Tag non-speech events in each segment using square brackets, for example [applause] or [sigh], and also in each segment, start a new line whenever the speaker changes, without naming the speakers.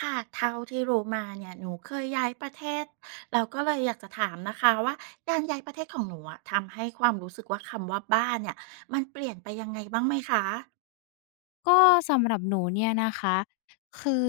ค่ะเท่าที่รู้มาเนี่ยหนูเคยย้ายประเทศเราก็เลยอยากจะถามนะคะว่าการย้ายประเทศของหนูอะทำให้ความรู้สึกว่าคำว่าบ้านเนี่ยมันเปลี่ยนไปยังไงบ้างไหมคะ
ก็สำหรับหนูเนี่ยนะคะคือ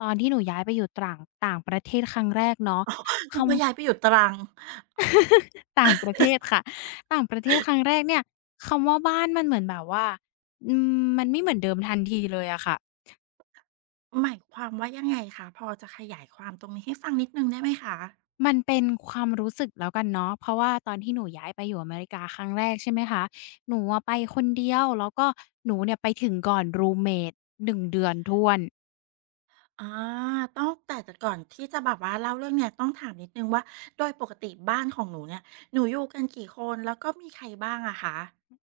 ตอนที่หนูย้ายไปอยู่ต่างต่างประเทศครั้งแรกเนาะค
นึกว่าย้ายไปอยู่ตรัง
ำต่างประเทศค่ะต่างประเทศครั้งแรกเนี่ยคำว่าบ้านมันเหมือนแบบว่าอืมันไม่เหมือนเดิมทันทีเลยอะค่ะ
หมายความว่ายังไงคะพอจะขยายความตรงนี้ให้ฟังนิดหนึ่งได้ไหมคะ
มันเป็นความรู้สึกแล้วกันเนาะเพราะว่าตอนที่หนูย้ายไปอยู่อเมริกาครั้งแรกใช่ไหมคะหนูอะไปคนเดียวแล้วก็หนูเนี่ยไปถึงก่อนรูมเมตหนึ่งเดือนถ้วน
อาต้องแต่ก่อนที่จะแบบว่าเล่าเรื่องเนี้ยต้องถามนิดหนึ่งว่าโดยปกติบ้านของหนูเนี่ยหนูอยู่กันกี่คนแล้วก็มีใครบ้างอะคะ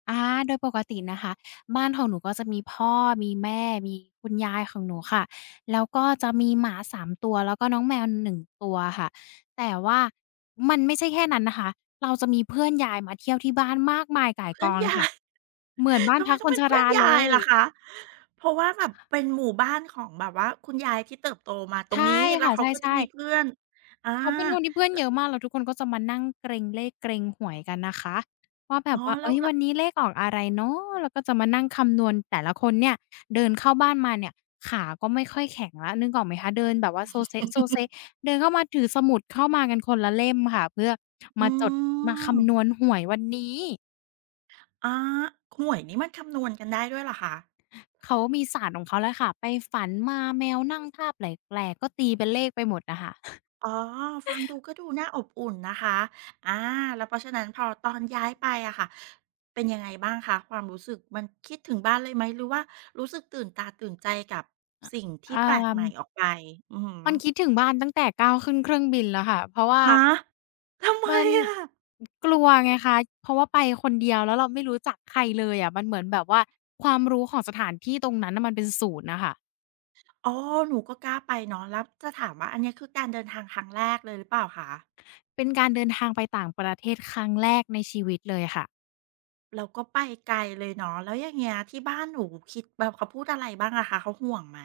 อาโดยปกตินะคะบ้านของหนูก็จะมีพ่อมีแม่มีคุณยายของหนูค่ะแล้วก็จะมีหมาสามตัวแล้วก็น้องแมวหนึ่งตัวค่ะแต่ว่ามันไม่ใช่แค่นั้นนะคะเราจะมีเพื่อนยายมาเที่ยวที่บ้านมากมายก่ายก
อั
อ
น
ง
ให
เลยค่ะ
ญ่
เหมือนบ้าน
ทำไม
พัก
ต้
ค
อง
น
เป็
ช
นเพื่อ
รา
นยา
เล
ย
ย
ล่ะคะเพราะว่าแบบเป็นหมู่บ้านของแบบว่าคุณยายที่เติบโตมาตรง
ใช่
นี้แล้ว
ค่ะใ
เขาก็จะ
ช่
มี
ๆ
เพื่อนอา
เขาเป็นคนที่เพื่อนเยอะมากแล้วทุกคนก็จะมานั่งเกร็งเลขเกร็งหวยกันนะคะว่าแบ
อ๋อ
บว่า
แล้
เฮ้
ว
ย
แล้
วั
ว
นนี้เลขออกอะไรเนาะแล้วก็จะมานั่งคำนวณแต่ละคนเนี่ยเดินเข้าบ้านมาเนี่ยขาก็ไม่ค่อยแข็งแล้วนึกออกไหมคะเดินแบบว่าโซเซะโซเซะเดินเข้ามาถือสมุดเข้ามากันคนละเล่มค่ะเพื่อมา
อื
จดมา
ม
คำนวณหวยวันนี้
อาหวยนี่มันคำนวณกันได้ด้วยเหรอคะ
เขามีศาสตร์ของเขาแล้วค่ะไปฝันมาแมวนั่งท่าแปลกๆก็ตีเป็นเลขไปหมดอะค่ะ
อ๋อฟังดูก็ดูน่าอบอุ่นนะคะอาแล้วเพราะฉะนั้นพอตอนย้ายไปอะค่ะ เป็นยังไงบ้างคะความรู้สึกมันคิดถึงบ้านเลยไหมหรือว่ารู้สึกตื่นตาตื่นใจกับสิ่งที่
อ่
แปลกใหม่อ
า
อกไปอือฮึ
มันคิดถึงบ้านตั้งแต่ก้าวขึ้นเครื่องบินแล้วค่ะเพราะว่า
ฮะทำไม
มัน
อะ
กลัวไงคะเพราะว่าไปคนเดียวแล้วเราไม่รู้จักใครเลยอะมันเหมือนแบบว่าความรู้ของสถานที่ตรงนั้นน่ะมันเป็นศูนย์น่ะค่ะ
อ๋อหนูก็กล้าไปเนาะแล้วจะถามว่าอันเนี้ยคือการเดินทางครั้งแรกเลยหรือเปล่าคะ
เป็นการเดินทางไปต่างประเทศครั้งแรกในชีวิตเลยค่ะ
แล้วก็ไปไกลเลยเนาะแล้วอย่างเงี้ยที่บ้านหนูคิดแบบเขาพูดอะไรบ้างอะคะเขาห่วงไหม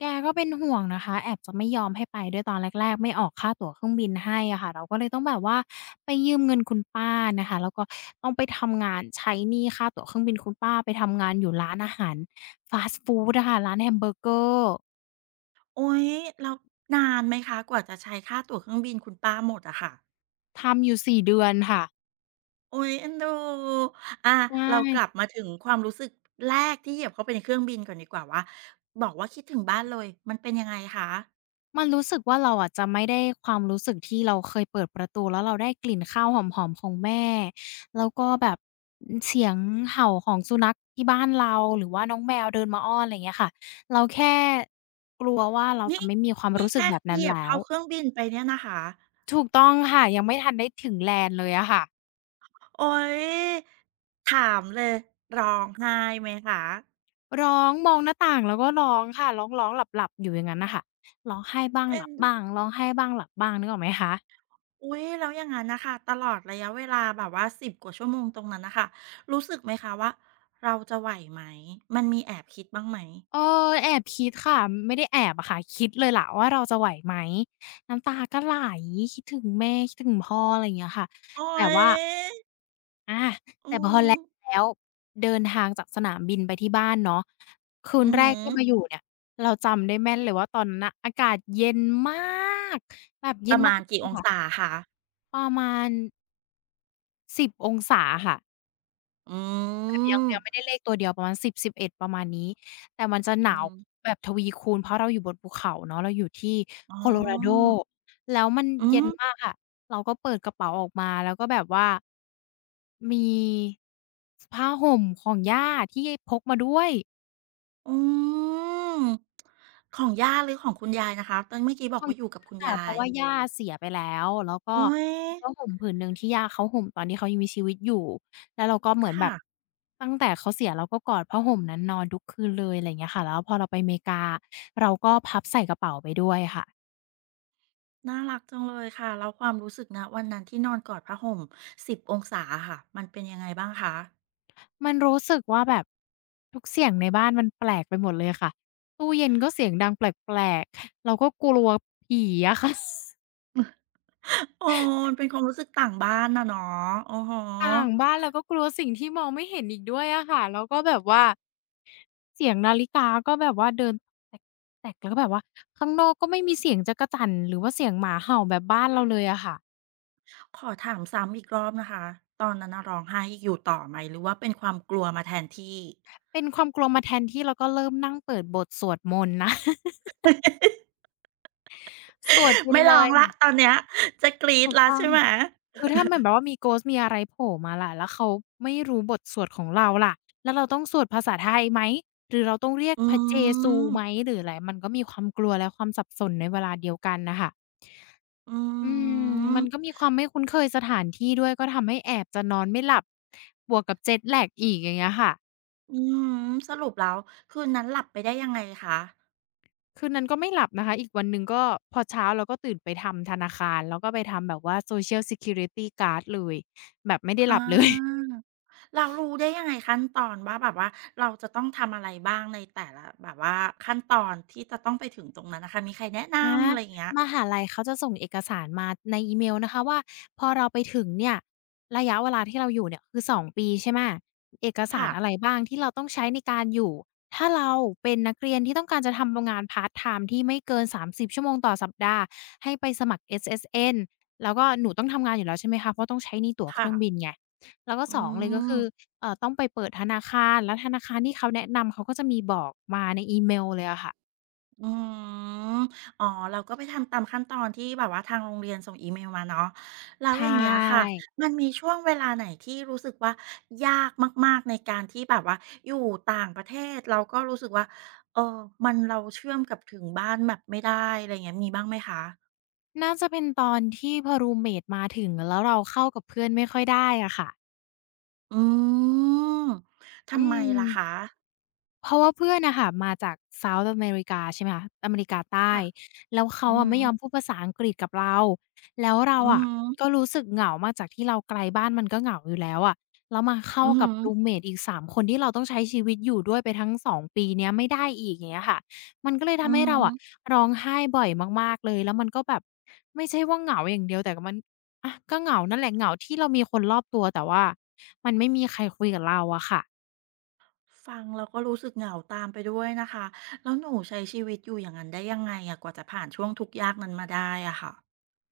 แกก็เป็นห่วงนะคะแอบจะไม่ยอมให้ไปด้วยตอนแรกๆไม่ออกค่าตั๋วเครื่องบินให้อะค่ะ เราก็เลยต้องแบบว่าไปยืมเงินคุณป้านะคะแล้วก็ต้องไปทำงานใช้หนี้ค่าตั๋วเครื่องบินคุณป้าไปทำงานอยู่ร้านอาหารฟาสต์ฟูดอะค่ะร้านแฮมเบอร์เกอร์
โอ๊ยแล้วนานไหมคะกว่าจะใช้ค่าตั๋วเครื่องบินคุณป้าหมดอะค่ะ
ทำอยู่สี่เดือนค่ะ
โอ๊ยเอ็นดูอา
ใช่
เรากลับมาถึงความรู้สึกแรกที่เหยียบเข้าไปในเครื่องบินก่อนดีกว่าว่าบอกว่าคิดถึงบ้านเลยมันเป็นยังไงคะ
มันรู้สึกว่าเราอะจะไม่ได้ความรู้สึกที่เราเคยเปิดประตูแล้วเราได้กลิ่นข้าวหอมๆของแม่แล้วก็แบบเสียงเห่าของสุนัขที่บ้านเราหรือว่าน้องแมวเดินมาอ้อนอะไรอย่างเงี้ยค่ะเราแค่กลัวว่าเราจะ
นี่
ไม่มีความ
นี่
รู้สึก
แค่
แบบ
เห
นั้น
ยียบ
แล้ว
เข้าเครื่องบินไปเนี่ยนะคะ
ถูกต้องค่ะยังไม่ทันได้ถึง land เลยอะค่ะ
โอ๊ยถามเลยร้องไห้ไหมคะ
ร้องมองหน้าต่างแล้วก็ร้องค่ะร้องๆหลับๆอยู่อย่างงั้นน่ะค่ะร้องไห้บ้างห
เอ็
ลั
น
บ
ดู
บ้างร้องไห้บ้างหลับบ้างนึกออกไหมคะ
อุ๊ยแล้วอย่างงั้นน่ะค่ะตลอดระยะเวลาแบบว่าสิบกว่าชั่วโมงตรงนั้นน่ะค่ะรู้สึกไหมคะว่าเราจะไหวไหมมันมีแอบคิดบ้างไหม
เออแอบคิดค่ะไม่ได้แอบอะค่ะคิดเลยล่ะว่าเราจะไหวไหมน้ำตาก็ไหลคิดถึงแม่คิดถึงพ่ออะไรอย่างเงี้ยค่ะ
โอ๊
แต่
ย
ว่าอา
อื
แต่พอแล
ม
แล้วเดินทางจากสนามบินไปที่บ้านเนาะคืน
อือ
แร
ฮึ
กที่มาอยู่เนี่ยเราจำได้แม่นเลยว่าตอนนั้นน่ะอากาศเย็นมากแบบเย็
ป
น
ระ
มา
มา
ก
ณกี่อ
ๆ
งศา
ค่ะ
คะ
ประมาณ10องศาค่ะ
อื
แบบยัง
ม
ยังไม่ได้เลขตัวเดียวประมาณ10-11ประมาณนี้แต่มันจะหนา
อื
ว
ม
แบบทวีคูณเพราะเราอยู่บนภูเขาเนาะเราอยู่ที่
อ๋
Colorado
อ
แล้วมัน
อื
เย็น
ม
มากค่ะเราก็เปิดกระเป๋าออกมาแล้วก็แบบว่ามีผ้าห่มของย่าที่พกมาด้วย
อืมของย่าหรือของคุณยายนะคะตอนเมื่อกี้บอ
ส่
ก
วน
ว่าอ
ม
ยู่กับ
าก
คุณ
ค่ะเพ
ยา
ราะ
ย
ว่าย่าเสียไปแล้วแล้วก็
โอ๊ย
มีผ้าห่มผืนหนึ่งที่ย่าเขาห่มตอนที่เขายังมีชีวิตอยู่แล้วเราก็เหมือนแบ
ค่ะ
บตั้งแต่เขาเสียเราก็กอดผ้าห่มนั้นนอนทุกคืนเลยอะไรอย่างเงี้ยค่ะแล้วพอเราไปอเมริกาเราก็พับใส่กระเป๋าไปด้วยค่ะ
น่ารักจังเลยค่ะแล้วความรู้สึกนะวันนั้นที่นอนกอดผ้าห่มสิบองศาอะค่ะมันเป็นยังไงบ้างคะ
มันรู้สึกว่าแบบทุกเสียงในบ้านมันแปลกไปหมดเลยค่ะตู้เย็นก็เสียงดังแปลกๆเราก็กลัวผีอะค่ะ [laughs]
เอ [laughs] อมันเป็นความรู้สึกต่างบ้านอะเนาะอือฮึ
ต่างบ้านเราก็กลัวสิ่งที่มองไม่เห็นอีกด้วยอะค่ะแล้วก็แบบว่า เสียงนาฬิกาก็แบบว่าเดินแตกแตกแล้วก็แบบว่าข้างนอกก็ไม่มีเสียงจั๊กจั่นหรือว่าเสียงหมาเห่าแบบบ้านเราเลยอะค่ะ
ขอถามซ้ำอีกรอบนะคะตอนนั้นน่ะร้องไห้อยู่ต่อไหมหรือว่าเป็นความกลัวมาแทนที่
เป็นความกลัวมาแทนที่แล้วก็เริ่มนั่งเปิดบทสวดมนต์นะ [laughs]
[laughs]
สวดไป
ไม่
เล
ร้องแล้ว
ย
ตอนเนี้ยจะกรี๊ด
ถูก
แล้ว
ต้อง
ใช่ไหม
ค่ะคือถ้ามันแบบว่ามี Ghost มีอะไรโผล่มาล่ะแล้วเขาไม่รู้บทสวดของเราล่ะแล้วเราต้องสวดภาษาไทยไหมหรือเราต้องเรียก
อื
พระเจซู
ม
ไหมหรืออะไรมันก็มีความกลัวและความสับสนในเวลาเดียวกันน่ะค่ะ
อื
อืมมันก็
ม
มีความไม่คุ้นเคยสถานที่ด้วยก็ทำให้แอบจะนอนไม่หลับบวกกับ Jet lag อีกอย่างเงี้ยค่ะ
อือฮึสรุปแล้วคืนนั้นหลับไปได้ยังไงคะ
คืนนั้นก็ไม่หลับนะคะอีกวันหนึ่งก็พอเช้าเราก็ตื่นไปทำธนาคารแล้วก็ไปทำแบบว่า Social Security Card เลยแบบไม่ได้ห
อา
ลับเลย
เรารู้ได้ยังไงขั้นตอนว่าแบบว่าเราจะต้องทำอะไรบ้างในแต่ละแบบว่าขั้นตอนที่จะต้องไปถึงตรงนั้นนะคะมีใครแนะ
อา
นำอะไรอย่างเงี้ย
มหาลัยเขาจะส่งเอกสารมาในอีเมลนะคะว่าพอเราไปถึงเนี่ยระยะเวลาที่เราอยู่เนี่ยคือ2ปีใช่ไหมเอกสาร
ค่ะ
อะไรบ้างที่เราต้องใช้ในการอยู่ถ้าเราเป็นนักเรียนที่ต้องการจะทำงานพาร์ตไทม์ที่ไม่เกิน30ชั่วโมงต่อสัปดาห์ให้ไปสมัคร SSN แล้วก็หนูต้องทำงานอยู่แล้วใช่ไหมคะเพราะต้องใช้ในตั๋วเค
ค่ะ
รื่องบินไงแล้วก็
อื
2เลยก็คือ
ม
ต้องไปเปิดธนาคารแล้วธนาคารที่เขาแนะนำเขาก็จะมีบอกมาในอีเมลเลยอะค่ะ
อืมอ๋อเราก็ไปทำตามขั้นตอนที่แบบว่าทางโรงเรียนส่งอีเมลมาเนาะแล้ว
ใช่
อย่างเงี้ยค่ะมันมีช่วงเวลาไหนที่รู้สึกว่ายากมากๆในการที่แบบว่าอยู่ต่างประเทศเราก็รู้สึกว่าเออมันเราเชื่อมกับถึงบ้านแบบไม่ได้อะไรอย่างเงี้ยมีบ้างไหมคะ
น่าจะเป็นตอนที่พอรูมเมตมาถึงแล้วเราเข้ากับเพื่อนไม่ค่อยได้อะค่ะ
อืม
อื
ทำไม
ม
ล่ะคะ
เพราะว่าเพื่อนน่ะค่ะมาจาก South อเมริกาใช่ไหมคะอเมริกาใต้
ค่ะ
แล้ว
อื
เขา
อฮึ
อะไม่ยอมพูดภาษาอังกฤษกับเราแล้วเรา
อือ
อะ
ฮึ
ก็รู้สึกเหงามากจากที่เราไกลบ้านมันก็เหงาอยู่แล้วอะแล้วมาเข้า
อือ
กั
ฮึ
บรูมเมตอีก3คนที่เราต้องใช้ชีวิตอยู่ด้วยไปทั้ง2ปีเนี้ยไม่ได้อีกอย่างเงี้ยค่ะมันก็เลย
อื
ทำให้เราอะ
ม
ร้องไห้บ่อยมากๆเลยแล้วมันก็แบบไม่ใช่ว่าเหงาอย่างเดียวแต่มันอะก็เหงานั่นแหละเหงาที่เรามีคนรอบตัวแต่ว่ามันไม่มีใครคุยกับเราอะค่ะ
ฟังแล้วก็รู้สึกเหงาตามไปด้วยนะคะแล้วหนูใช้ชีวิตอยู่อย่างนั้นได้ยังไงอะกว่าจะผ่านช่วงทุกข์ยากนั้นมาได้อะค่ะ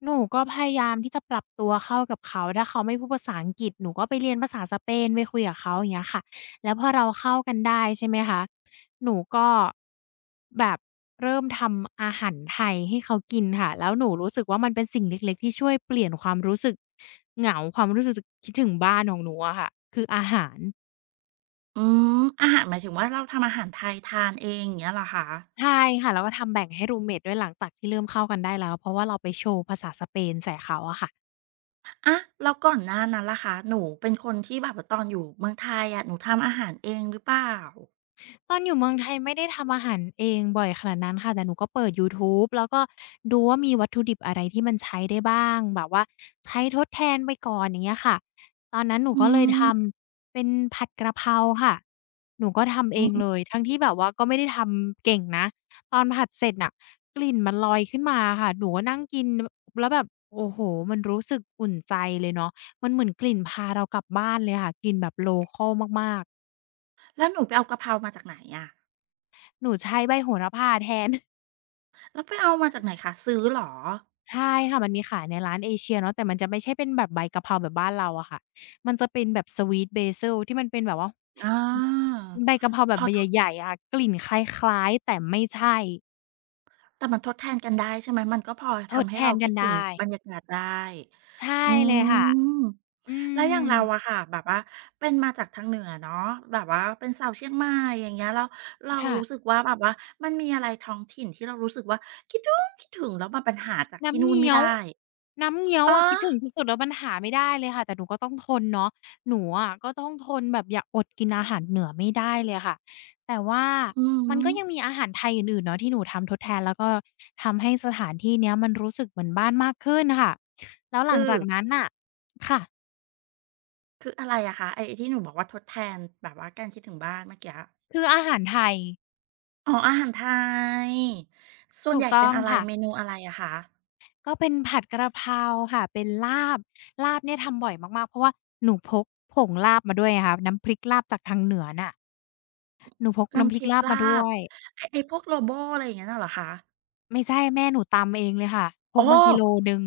หนูก็พยายามที่จะปรับตัวเข้ากับเขาถ้าเขาไม่พูดภาษาอังกฤษหนูก็ไปเรียนภาษาสเปนไปคุยกับเขาอย่างเงี้ยค่ะแล้วพอเราเข้ากันได้ใช่ไหมคะหนูก็แบบเริ่มทำอาหารไทยให้เขากินค่ะแล้วหนูรู้สึกว่ามันเป็นสิ่งเล็กๆที่ช่วยเปลี่ยนความรู้สึกเหงาความรู้สึกสึกคิดถึงบ้านของหนูอะค่ะคืออาหาร
อืมอาหารหมายถึงว่าเราทำอาหารไทยทานเองอย่างเงี้ยเหรอคะ
ใช่ค่ะแล้วก็ทำแบ่งให้รูมเมตด้วยหลังจากที่เริ่มเข้ากันได้แล้วเพราะว่าเราไปโชว์ภาษาสเปนใส่เขาอะค่ะ
อะแล้วก่อนหน้านั้นล่ะคะหนูเป็นคนที่แบบว่าตอนอยู่เมืองไทยอะหนูทำอาหารเองหรือเปล่า
ตอนอยู่เมืองไทยไม่ได้ทำอาหารเองบ่อยขนาดนั้นค่ะแต่หนูก็เปิดยูทูบแล้วก็ดูว่ามีวัตถุดิบอะไรที่มันใช้ได้บ้าง แบบว่าใช้ทดแทนไปก่อนอย่างเงี้ยค่ะตอนนั้นหนู
อื
ก็เลยท
ม
ำเป็นผัดกะเพราค่ะหนูก็ทำเอ
อื
งเลย
ม
ทั้งที่แบบว่าก็ไม่ได้ทำเก่งนะ ตอนผัดเสร็จน่ะกลิ่นมันลอยขึ้นมาค่ะหนูก็นั่งกินแล้วแบบโอ้โฮมันรู้สึกอุ่นใจเลยเนาะมันเหมือนกลิ่นพาเรากลับบ้านเลยค่ะกลิ่นแบบโลคัลมาก
แล้วหนูไปเอากะเพรามาจากไหนอะ
ๆหนูใช้ใบโหระพาแทน
แล้วไปเอามาจากไหนคะซื้อเหรอ
ใช่ค่ะมันมีขายในร้านเอเชียเนาะแต่มันจะไม่ใช่เป็นแบบใบกะเพราแบบบ้านเราอะค่ะมันจะเป็นแบบ Sweet Basil ที่มันเป็นแบบว่า
อา
ใบกะเพราแบ
พ
บ
อ
ใบ
ท
ใหญ่ๆอะค่ะกลิ่นคล้ายๆแต่ไม่ใช่
แต่มันทดแทนกันได้ใช่ไหมมันก็พอ
ทด
ทำให้
แท
เรา
นกั
คิ
น
ดถึง
ได้
บรรยากาศได้
ใช่
อื
เลยค่ะ
ม
อื
แล้ว
ม
อย่างเราอะค่ะแบบว่าเป็นมาจากทางเหนือเนาะแบบว่าเป็นสาวเชียงใหม่อย่างเงี้ยแล้วเรา
ค่ะ
รู้สึกว่าแบบว่ามันมีอะไรท้องถิ่นที่เรารู้สึกว่าคิดถึงแล้วมันหาจากที่
น้ำ
นู่น
เงี้
ไม่
ยว
ได้
น้ำเงี้ยว
อ๋อ
อะคิดถึงสุดๆแล้วมันหาไม่ได้เลยค่ะแต่หนูก็ต้องทนเนาะหนูอะก็ต้องทนแบบอย่าอดกินอาหารเหนือไม่ได้เลยค่ะแต่ว่า
อือ
มัน
ฮึ
ก็ยังมีอาหารไทยอื่นๆเนาะที่หนูทำทดแทนแล้วก็ทำให้สถานที่เนี้ยมันรู้สึกเหมือนบ้านมากขึ้นค่ะแล้วหลัง
คือ
จากนั้นน่ะค่ะ
คืออะไรอะคะไอ้ที่หนูบอกว่าทดแทนแบบว่าการคิดถึงบ้านเมื่อกี้
คืออาหารไทย
อ๋ออาหารไทยส่วน
ถู
ให
ก
ญ่
ต้
เป็
อ
น
ง
อะไร
ค่ะ
เมนูอะไรอะคะ
ก็เป็นผัดกะเพราค่ะเป็นลาบลาบเนี่ยทำบ่อยมากๆเพราะว่าหนูพกผงลาบมาด้วยไงคะน้ำพริกลาบจากทางเหนือน่ะ หนูพกน้ำพ
น้ำพ
ริก
ริก
ลาบมา
ลา
ด้ว
บ
ย
ไอ้พวกโลโบอะไรอย่างงั้นน่ะเหรอคะ
ไม่ใช่แม่หนูตำเองเลยค่ะพก
อ๋อ
มากิโลหนึ่ง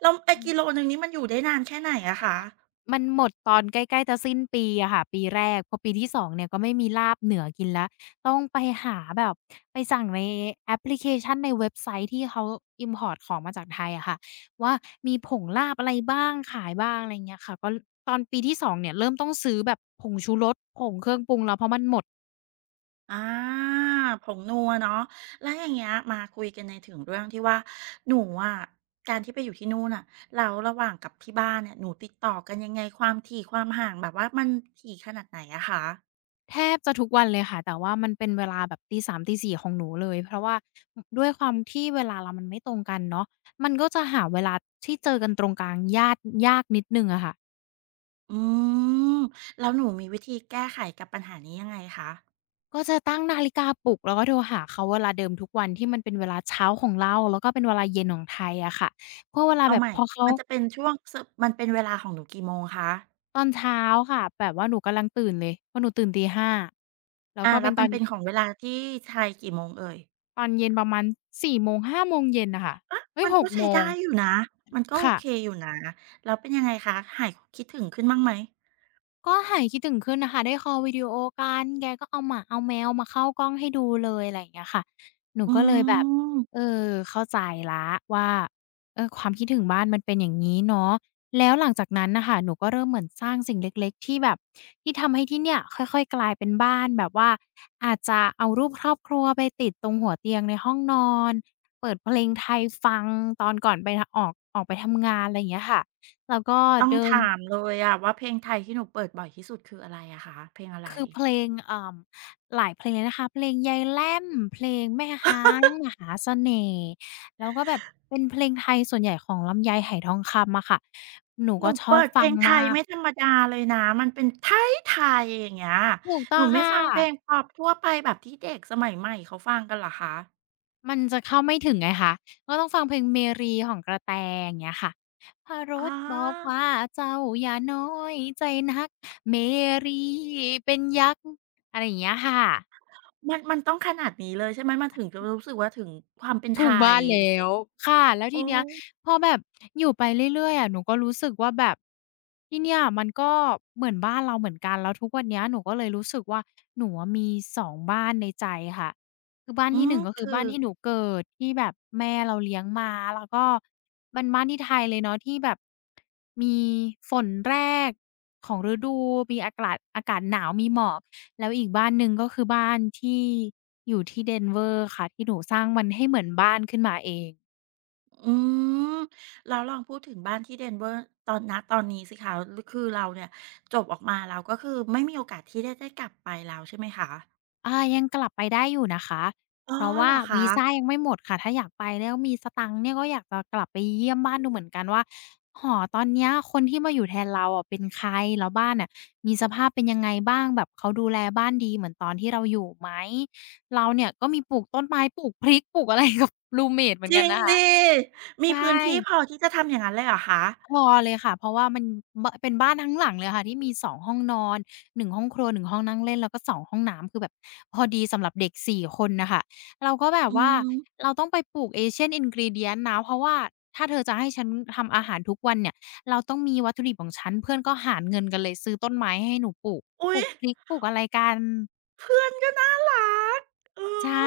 แล้วไอ้กิโลหนึ่งนี้มันอยู่ได้นานแค่ไหนอะคะ
มันหมดตอนใกล้ๆจะสิ้นปีอะค่ะปีแรกพอปีที่สองเนี่ยก็ไม่มีลาบเหนือกินแล้วต้องไปหาแบบไปสั่งในแอปพลิเคชันในเว็บไซต์ที่เขา import ของมาจากไทยอะค่ะว่ามีผงลาบอะไรบ้างขายบ้างอะไรอย่างเงี้ยค่ะก็ตอนปีที่สองเนี่ยเริ่มต้องซื้อแบบผงชูรสผงเครื่องปรุงแล้วเพราะมันหมด
อาผงนัวเนาะแล้วอย่างเงี้ยมาคุยกันในถึงเรื่องที่ว่าหนูอะการที่ไปอยู่ที่นู่นน่ะแล้วระหว่างกับที่บ้านเนี่ยหนูติดต่อกันยังไงความถี่ความห่างแบบว่ามันถี่ขนาดไหนอะคะ
แทบจะทุกวันเลยค่ะแต่ว่ามันเป็นเวลาแบบตี3ตี4ของหนูเลยเพราะว่าด้วยความที่เวลาเรามันไม่ตรงกันเนาะมันก็จะหาเวลาที่เจอกันตรงกลางยากนิดหนึ่งอะค่ะ
อืมแล้วหนูมีวิธีแก้ไขกับปัญหานี้ยังไงคะ
ก็จะตั้งนาฬิกาปลุกแล้วก็โทรหาเขาเวลาเดิมทุกวันที่มันเป็นเวลาเช้าของเราแล้วก็เป็นเวลาเย็นของไทยอะค่ะเพวกเวลา
เอา
แบบ
ใหม่
พอเขา
มันจะเป็นช่วงสมันเป็นเวลาของหนูกี่โมงคะ
ตอนเช้าค่ะแบบว่าหนูกำลังตื่นเลยเพราะหนูตื่นตีห้าแล้ว
อา
ก็เป็
แล้
น
วมันเป็นของเวลาที่ไทยกี่โมงเอ่ย
ตอนเย็นประมาณสี่โมงห้าโมงเย็นน่ะค่ะเฮ้ย
มัน
ห
ก็
กโม
ใช้
ง
ได้อยู่นะ มันก็โอ
ค่ะ
เคอยู่นะ แล้วเป็นยังไงคะ หายคิดถึงขึ้นบ้างไหม
ก็หายคิดถึงขึ้นน่ะค่ะได้คอลวิดีโอกันแกก็เอาหมาเอาแมวมาเข้ากล้องให้ดูเลยอะไรอย่างเงี้ยค่ะหนู
อื
ก็เลยแบบเอ
ม
อเข้าใจแล้วว่าเออความคิดถึงบ้านมันเป็นอย่างงี้เนาะแล้วหลังจากนั้นน่ะค่ะหนูก็เริ่มเหมือนสร้างสิ่งเล็กๆที่แบบที่ทำให้ที่เนี่ยค่อยๆกลายเป็นบ้านแบบว่า อาจจะเอารูปครอบครัวไปติดตรงหัวเตียงในห้องนอนเปิดเพลงไทยฟังตอนก่อนไปทออกออกไปทำงานอะไรอย่างเงี้ยค่ะแล้วก็
ต้อง
เดิน
ถามเลยอะว่าเพลงไทยที่หนูเปิดบ่อยที่สุดคืออะไรอะคะเพลงอะไร
คือเพลงหลายเพลงเลยนะคะเพลงยายแล่มเพลงแม่ฮ้า
[laughs]
งมหาเสน่ห์แล้วก็แบบเป็นเพลงไทยส่วนใหญ่ของลำไยไหทองคำอะค่ะหนู
หนู
ก็ชอบ
เปิดเพ
ฟั
ล
ง
งไทย
มาก
ไม่ธรรมดาเลยนะมันเป็นไทยๆอย่างเงี้ย
ถูกต้
ห
อ
นู
ง
ไม่
ค่ะ
ฟังเพลงพ็อปทั่วไปแบบที่เด็กสมัยใหม่เขาฟังกันเหรอคะ
มันจะเข้าไม่ถึงไงคะก็ต้องฟังเพลงเมรีของกระแตอย่างเงี้ยค่ะพร
อ๋อ
สบอกว่าเจ้าอย่าน้อยใจนักเมรีเป็นยักษ์อะไรอย่างเงี้ยค่ะ
มันต้องขนาดนี้เลยใช่ไหมมันถึงจะรู้สึกว่าถึงความเป็นไท
ถูงบ้า
ย
น
อ
แล้
ย่างงี้
วค่ะแล้ว
โอ้
ทีเนี้ยพอแบบอยู่ไปเรื่อยๆอะหนูก็รู้สึกว่าแบบที่เนี่ยมันก็เหมือนบ้านเราเหมือนกันแล้วทุกวันเนี้ยหนูก็เลยรู้สึกว่าหนูอะมีสองบ้านในใจค่ะคือบ้าน
อื
ที่ห
ม
นึ่งก็คือ
คื
บ้า
อ
นที่หนูเกิดที่แบบแม่เราเลี้ยงมาแล้วก็เป็นบ้านที่ไทยเลยเนาะที่แบบมีฝนแรกของฤดูมีอากาศหนาวมีหมอก แล้วอีกบ้านหนึ่งก็คือบ้านที่อยู่ที่ Denver ค่ะที่หนูสร้างมันให้เหมือนบ้านขึ้นมาเอง
อืมแล้วลองพูดถึงบ้านที่ Denver ตอนณตอนนี้สิคะลคือเราเนี่ยจบออกมาแล้วก็คือไม่มีโอกาสที่ได้ได้กลับไปแล้วใช่ไหมคะ
อายังกลับไปได้อยู่นะคะ
อ๋อ
เพราะ
เห
ว่า
รอคะ
วีซายังไม่หมดค่ะถ้าอยากไปแล้วมีสตังค์เนี่ยก็อยากจะกลับไปเยี่ยมบ้านดูเหมือนกันว่าหอตอนเนี้ยคนที่มาอยู่แทนเราอะเป็นใครแล้วบ้านน่ะมีสภาพเป็นยังไงบ้างแบบเขาดูแลบ้านดีเหมือนตอนที่เราอยู่ไหมเราเนี่ยก็มีปลูกต้นไม้ปลูกพริกปลูกอะไรกับ [laughs] รูมเมตเหมือ
จ
นกั
ริ
น
ง
นะคะ
ดิมีพื้
ใช่
นที่พอที่จะทำอย่างนั้นเลยเหรอคะ
พอเลยค่ะเพราะว่ามันเป็นบ้านทั้งหลังเลยค่ะที่มี2ห้องนอน1ห้องครัว1ห้องนั่งเล่นแล้วก็2ห้องน้ำคือแบบพอดีสำหรับเด็ก4คนน่ะค่ะเราก็แบบ
อื
ว่า
ม
เราต้องไปปลูก Asian ingredient นะเพราะว่าถ้าเธอจะให้ฉันทำอาหารทุกวันเนี่ยเราต้องมีวัตถุดิบของฉันเพื่อนก็หารเงินกันเลยซื้อต้นไม้ให้หนูปลูกป
อุ๊
ลู
ย
กพริกปลูกอะไรกัน
เพื่อนก็น่ารักเอ
ใช่
อ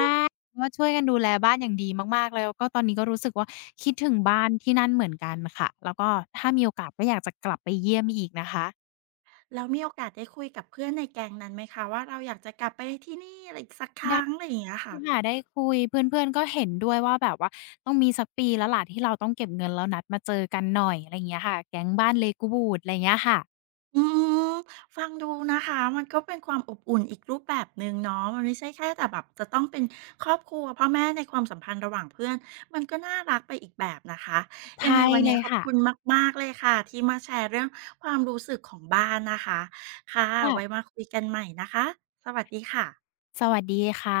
ว่าช่วยกันดูแลบ้านอย่างดีมากๆแล้วก็ตอนนี้ก็รู้สึกว่าคิดถึงบ้านที่นั่นเหมือนกันค่ะ แล้วก็ถ้ามีโอกาสก็อยากจะกลับไปเยี่ยมอีกนะคะ
แล้วมีโอกาสได้คุยกับเพื่อนในแก๊งนั้นไหมคะว่าเราอยากจะกลับไปที่นี่อะไรอีกสักค
ได้
รั้งอะไรอย่างเงี้ยค่ะ
ค่ะได้คุยเพื่อนๆก็เห็นด้วยว่าแบบว่าต้องมีสักปีแล้วล่ะที่เราต้องเก็บเงินแล้วนัดมาเจอกันหน่อยอะไรอย่างเงี้ยค่ะ แก๊งบ้านเลกูบูดอะไรอย่างเงี้ยค่ะ
อืมฟังดูนะคะมันก็เป็นความอบอุ่นอีกรูปแบบหนึ่งเนาะมันไม่ใช่แค่แต่แบบจะต้องเป็นครอบครัวพ่อแม่ในความสัมพันธ์ระหว่างเพื่อนมันก็น่ารักไปอีกแบบนะคะยังไง
ใช่
วัน
เล
เนี้ย
ย
ขอบ
ค่ะ
คุณมากๆเลยค่ะที่มาแชร์เรื่องความรู้สึกของบ้านนะคะค่ะ
ค่ะ
ไว้มาคุยกันใหม่นะคะสวัสดีค่ะ
สวัสดีค่ะ